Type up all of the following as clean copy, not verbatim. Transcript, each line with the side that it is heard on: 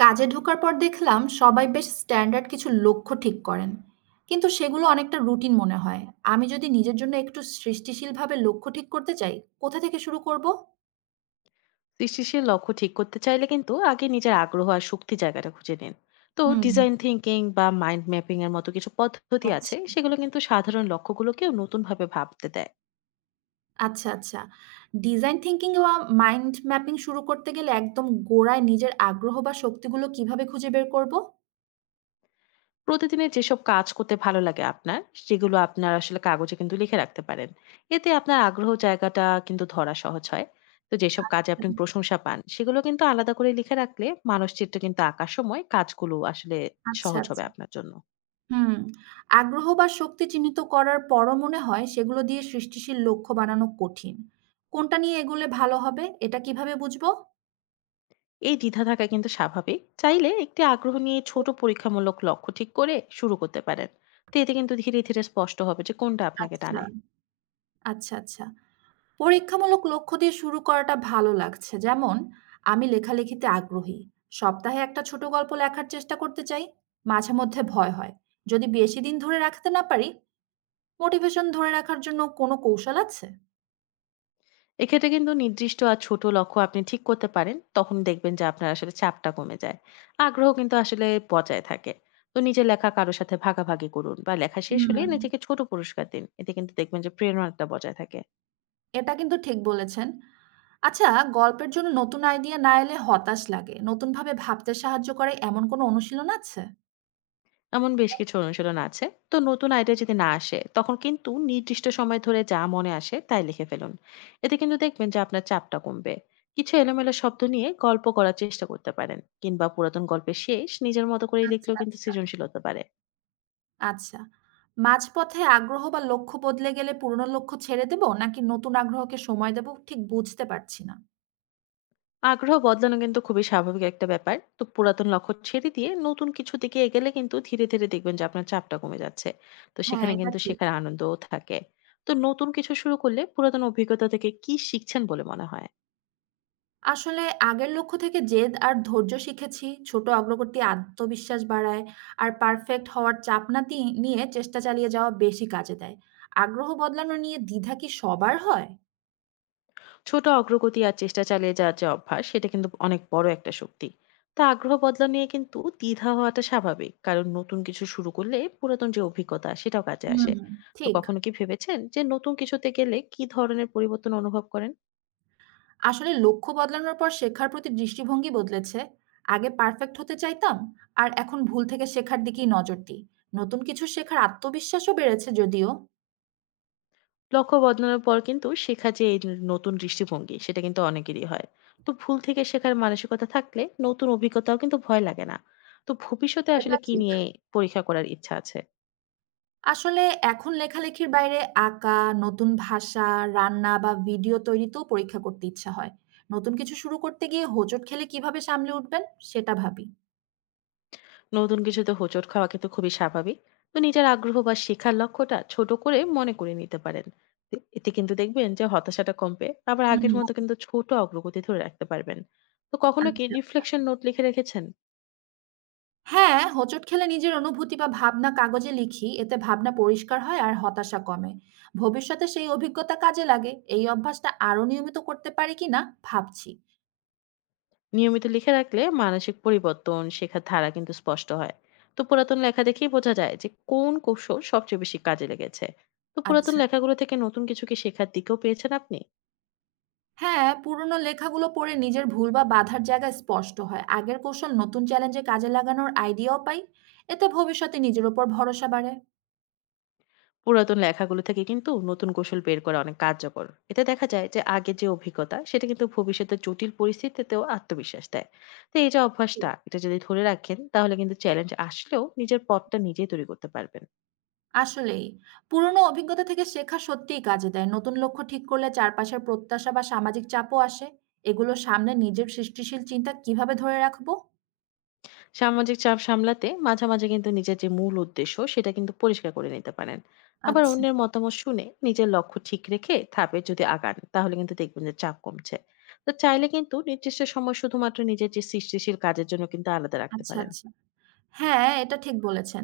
right: কাজে ঢোকার পর দেখলাম সবাই বেশ স্ট্যান্ডার্ড কিছু লক্ষ্য ঠিক করেন। কিন্তু সেগুলো অনেকটা রুটিন মনে হয়। আমি যদি নিজের জন্য একটু সৃষ্টিশীলভাবে লক্ষ্য ঠিক করতে চাই, কোথা থেকে শুরু করব?
left: সৃষ্টিশীল লক্ষ্য ঠিক করতে চাইলে কিন্তু আগে নিজের আগ্রহ আর শক্তি জায়গাটা খুঁজে নিন। তো
right: হুম,
left: ডিজাইন থিঙ্কিং বা মাইন্ড ম্যাপিং এর মতো কিছু পদ্ধতি আছে,
right: আচ্ছা,
left: সেগুলো কিন্তু সাধারণ লক্ষ্যগুলোকেও নতুন ভাবে ভাবতে দেয়।
right: আচ্ছা। ডিজাইন থিংকিং বা মাইন্ড ম্যাপিং শুরু করতে গেলে একদম গোড়ায় নিজের আগ্রহ বা শক্তিগুলো কিভাবে খুঁজে বের করব?
left: প্রতিদিনের যেসব কাজ করতে ভালো লাগে আপনার, সেগুলো আপনার আসলে কাগজে কিন্তু লিখে রাখতে পারেন। এতে আপনার আগ্রহ জায়গাটা কিন্তু ধরা সহজ হয়। তো যেসব কাজে আপনি প্রশংসা পান, সেগুলো কিন্তু আলাদা করে লিখে রাখলে মানসচিত্র কিন্তু আঁকার সময় কাজগুলো আসলে
right: আচ্ছা,
left: সহজ হবে
right: আচ্ছা।
left: আপনার জন্য।
right: হুম। আগ্রহ বা শক্তি চিহ্নিত করার পরও মনে হয় সেগুলো দিয়ে সৃষ্টিশীল লক্ষ্য বানানো কঠিন। কোনটা নিয়ে এগোলে ভালো হবে এটা কিভাবে বুঝবো?
left: এই দ্বিধা থাকা কিন্তু স্বাভাবিক, চাইলে একটি আগ্রহ নিয়ে ছোট পরীক্ষামূলক লক্ষ্য ঠিক করে শুরু করতে পারেন। তো এতে কিন্তু ধীরে ধীরে স্পষ্ট হবে যে কোনটা আপনাকে
right: আচ্ছা,
left: টানে।
right: আচ্ছা। পরীক্ষামূলক লক্ষ্য দিয়ে শুরু করাটা ভালো লাগছে। যেমন আমি লেখালেখিতে আগ্রহী। সপ্তাহে একটা ছোট গল্প লেখার চেষ্টা করতে চাই। মাঝে মধ্যে ভয় হয়। যদি বেশি দিন ধরে রাখতে না পারি, মোটিভেশন ধরে রাখার জন্য কোনো কৌশল আছে?
left: এক্ষেত্রে কিন্তু নির্দিষ্ট আর ছোট লক্ষ্য আপনি ঠিক করতে পারেন, তখন দেখবেন যে আপনার আসলে চাপটা কমে যায়। আগ্রহ কিন্তু আসলে বজায় থাকে। তো নিজের লেখা কারোর সাথে ভাগাভাগি করুন বা লেখা শেষ হলে
right: হুম,
left: নিজেকে ছোট পুরস্কার দিন, এতে কিন্তু দেখবেন যে প্রেরণাটা বজায় থাকে।
right: এটা কিন্তু ঠিক বলেছেন। আচ্ছা, গল্পের জন্য নতুন আইডিয়া না এলে হতাশ লাগে। নতুনভাবে ভাবতে সাহায্য করে এমন কোনো অনুশীলন আছে?
left: এমন বেশ কিছু অনুশীলন আছে। তো নতুন আইডিয়া যদি না আসে, তখন কিন্তু নির্দিষ্ট সময় ধরে যা মনে আসে তাই লিখে ফেলুন। এতে কিন্তু দেখবেন যে আপনার চাপটা কমবে। কিছু এলোমেলো শব্দ নিয়ে গল্প করার চেষ্টা করতে পারেন, কিংবা পুরাতন গল্পের শেষ নিজের মতো করে
right: আচ্ছা,
left: লিখলেও কিন্তু
right: আচ্ছা,
left: সৃজনশীল হতে পারে।
right: আচ্ছা। মাঝপথে আগ্রহ বা লক্ষ্য বদলে গেলে পুরনো লক্ষ্য ছেড়ে দেব নাকি নতুন আগ্রহকে সময় দেব ঠিক বুঝতে পারছি না।
left: আগ্রহ বদলানো কিন্তু খুবই স্বাভাবিক একটা ব্যাপার। তো পুরাতন লক্ষ্য ছেড়ে দিয়ে নতুন কিছু দিকে এগেলে কিন্তু ধীরে দেখবেন যে আপনার চাপটা কমে যাচ্ছে। তো
right: হ্যাঁ,
left: সেখানে
right: এটা
left: কিন্তু
right: ঠিক।
left: শেখার আনন্দও থাকে। তো নতুন কিছু শুরু করলে পুরাতন অভিজ্ঞতা থেকে কি শিখছেন বলে মনে হয়?
right: আসলে আগের লক্ষ্য থেকে জেদ আর ধৈর্য শিখেছি। ছোট অগ্রগতি আত্মবিশ্বাস বাড়ায়। আর পারফেক্ট হওয়ার চাপ না তি নিয়ে চেষ্টা চালিয়ে যাওয়া বেশি কাজে দেয়। আগ্রহ বদলানো নিয়ে দ্বিধা কি সবার হয়?
left: ছোট অগ্রগতি আর চেষ্টা চালিয়ে যাওয়ার যে অভ্যাস, সেটা কিন্তু অনেক বড় একটা শক্তি। তা আগ্রহ বদলা নিয়ে কিন্তু দ্বিধা হওয়াটা স্বাভাবিক, কারণ নতুন কিছু শুরু করলে পুরাতন যে অভিজ্ঞতা সেটাও কাজে আসে।
right: হুম,
left: তো
right: ঠিক।
left: কখনো কি ভেবেছেন যে নতুন কিছুতে গেলে কি ধরনের পরিবর্তন অনুভব করেন?
right: আসলে লক্ষ্য বদলানোর পর শেখার প্রতি দৃষ্টিভঙ্গি বদলেছে। আগে পারফেক্ট হতে চাইতাম, আর এখন ভুল থেকে শেখার দিকেই নজর দিই। নতুন কিছু শেখার আত্মবিশ্বাসও বেড়েছে যদিও।
left: লক্ষ্য বদলানোর পর কিন্তু শেখা, যে এই নতুন দৃষ্টিভঙ্গি সেটা কিন্তু অনেকেরই হয়। তো ভুল থেকে শেখার মানসিকতা থাকলে নতুন অভিজ্ঞতাও কিন্তু ভয় লাগে না। তো ভবিষ্যতে আসলে
right: এটা
left: কি
right: ঠিক।
left: নিয়ে পরীক্ষা করার ইচ্ছা আছে?
right: আসলে এখন লেখালেখির বাইরে আঁকা, নতুন ভাষা, রান্না বা ভিডিও তৈরিতেও পরীক্ষা করতে ইচ্ছা হয়। নতুন কিছু শুরু করতে গিয়ে হোঁচট খেলে কিভাবে সামলে উঠবেন সেটা ভাবি।
left: নতুন কিছুতে হোঁচট খাওয়া কিন্তু খুবই স্বাভাবিক। তো নিজের আগ্রহ বা শেখার লক্ষ্যটা ছোট করে মনে করে নিতে পারেন। তো এতে কিন্তু দেখবেন যে হতাশাটা কমবে, আবার
right: হুম।
left: আগের মতো কিন্তু ছোট অগ্রগতি ধরে রাখতে পারবেন। তো কখনো কি
right: আচ্ছা আচ্ছা।
left: রিফ্লেকশন নোট লিখে রেখেছেন?
right: হ্যাঁ, হোঁচট খেলে নিজের অনুভূতি বা ভাবনা কাগজে লিখি। এতে ভাবনা পরিষ্কার হয় আর হতাশা কমে। ভবিষ্যতে সেই অভিজ্ঞতা কাজে লাগে। এই অভ্যাসটা আরো নিয়মিত করতে পারি কিনা ভাবছি।
left: নিয়মিত লিখে রাখলে মানসিক পরিবর্তন, শেখার ধারা কিন্তু স্পষ্ট হয়। তো পুরাতন লেখা দেখেই বোঝা যায় যে কোন কৌশল সবচেয়ে বেশি কাজে লেগেছে। তো পুরাতন
right: আচ্ছা।
left: লেখাগুলো থেকে নতুন কিছু কি শেখার দিকেও পেয়েছেন আপনি?
right: হ্যাঁ, পুরোনো লেখাগুলো পড়ে নিজের ভুল বা বাধার জায়গা স্পষ্ট হয়। আগের কৌশল নতুন চ্যালেঞ্জে কাজে লাগানোর আইডিয়াও পাই। এতে ভবিষ্যতে নিজের উপর ভরসা বাড়ে।
left: পুরাতন লেখাগুলো থেকে কিন্তু নতুন কৌশল বের করা অনেক কার্যকর। এতে দেখা যায় যে আগে যে অভিজ্ঞতা সেটা কিন্তু ভবিষ্যতে জটিল পরিস্থিতিতেও আত্মবিশ্বাস দেয়। তো এই যে অভ্যাসটা, এটা যদি ধরে রাখেন তাহলে কিন্তু চ্যালেঞ্জ আসলেও নিজের পথটা নিজেই তৈরি করতে পারবেন।
right: আসলেই। পুরনো অভিজ্ঞতা থেকে শেখা সত্যিই কাজে দেয়। নতুন লক্ষ্য ঠিক করলে চারপাশের প্রত্যাশা বা সামাজিক চাপও আসে। এগুলো সামনে নিজের সৃষ্টিশীল চিন্তা কিভাবে ধরে রাখবো?
left: সামাজিক চাপ সামলাতে মাঝে মাঝে কিন্তু নিজের যে মূল উদ্দেশ্য সেটা কিন্তু পরিষ্কার করে নিতে পারেন। আবার
right: আচ্ছা,
left: অন্যের মতামত শুনে নিজের লক্ষ্য ঠিক রেখে ধাপে যদি আগান তাহলে কিন্তু দেখবেন যে চাপ কমছে। তো চাইলে কিন্তু নির্দিষ্ট সময় শুধুমাত্র নিজের যে সৃষ্টিশীল কাজের জন্য কিন্তু আলাদা রাখতে
right: আচ্ছা,
left: পারেন।
right: আচ্ছা। হ্যাঁ, এটা ঠিক বলেছেন।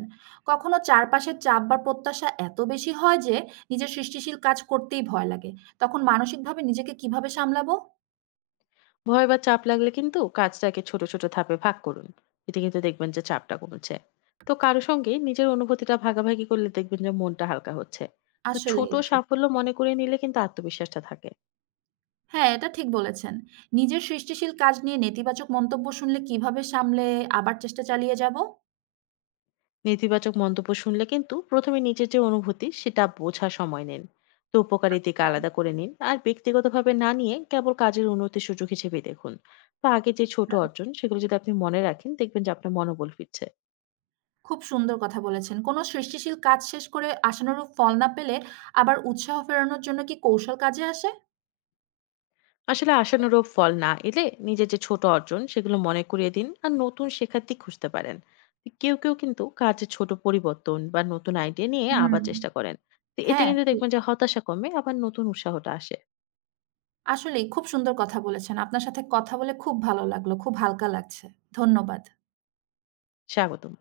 right: কখনো চারপাশের চাপ বা প্রত্যাশা এত বেশি হয় যে নিজের সৃষ্টিশীল কাজ করতেই ভয় লাগে। তখন মানসিকভাবে নিজেকে কিভাবে সামলাবো?
left: ভয় বা চাপ লাগলে কিন্তু কাজটাকে ছোট ছোট ধাপে ভাগ করুন। এতে কিন্তু দেখবেন যে চাপটা কমছে। তো কারো সঙ্গে নিজের অনুভূতিটা ভাগাভাগি করলে দেখবেন যে মনটা হালকা হচ্ছে। তো ছোট
right: আসলেই ঠিক।
left: সাফল্য মনে করে নিলে কিন্তু আত্মবিশ্বাসটা থাকে।
right: হ্যাঁ, এটা ঠিক বলেছেন। নিজের সৃষ্টিশীল কাজ নিয়ে নেতিবাচক মন্তব্য শুনলে কিভাবে সামলে আবার চেষ্টা চালিয়ে যাবো?
left: নেতিবাচক মন্তব্য শুনলে কিন্তু প্রথমে নিজের যে অনুভূতি সেটা বোঝা সময় নিন। তো উপকারী দিক
right: আচ্ছা।
left: আলাদা করে নিন, আর ব্যক্তিগতভাবে না নিয়ে কেবল কাজের উন্নতির সুযোগ হিসেবে দেখুন। তো আগে যে ছোট অর্জন সেগুলো যদি আপনি মনে রাখেন, দেখবেন যে আপনার মনোবল ফিরছে।
right: খুব সুন্দর কথা বলেছেন। কোনো সৃষ্টিশীল কাজ শেষ করে আশানুরূপ ফল না পেলে আবার উৎসাহ ফেরানোর জন্য কি কৌশল কাজে আসে?
left: আসলে আশানুরূপ ফল না এলে নিজের যে ছোট অর্জন সেগুলো মনে করিয়ে দিন, আর নতুন শেখার দিক খুঁজতে পারেন। তো কেউ কেউ কিন্তু কাজে ছোট পরিবর্তন বা নতুন আইডিয়া নিয়ে
right: হুম।
left: আবার চেষ্টা করেন। তো এতে
right: হ্যাঁ,
left: কিন্তু
right: ঠিক।
left: দেখবেন যে হতাশা কমে, আবার নতুন উৎসাহটা আসে।
right: আসলেই খুব সুন্দর কথা বলেছেন। আপনার সাথে কথা বলে খুব ভালো লাগলো। খুব হালকা লাগছে। ধন্যবাদ।
left: স্বাগতম।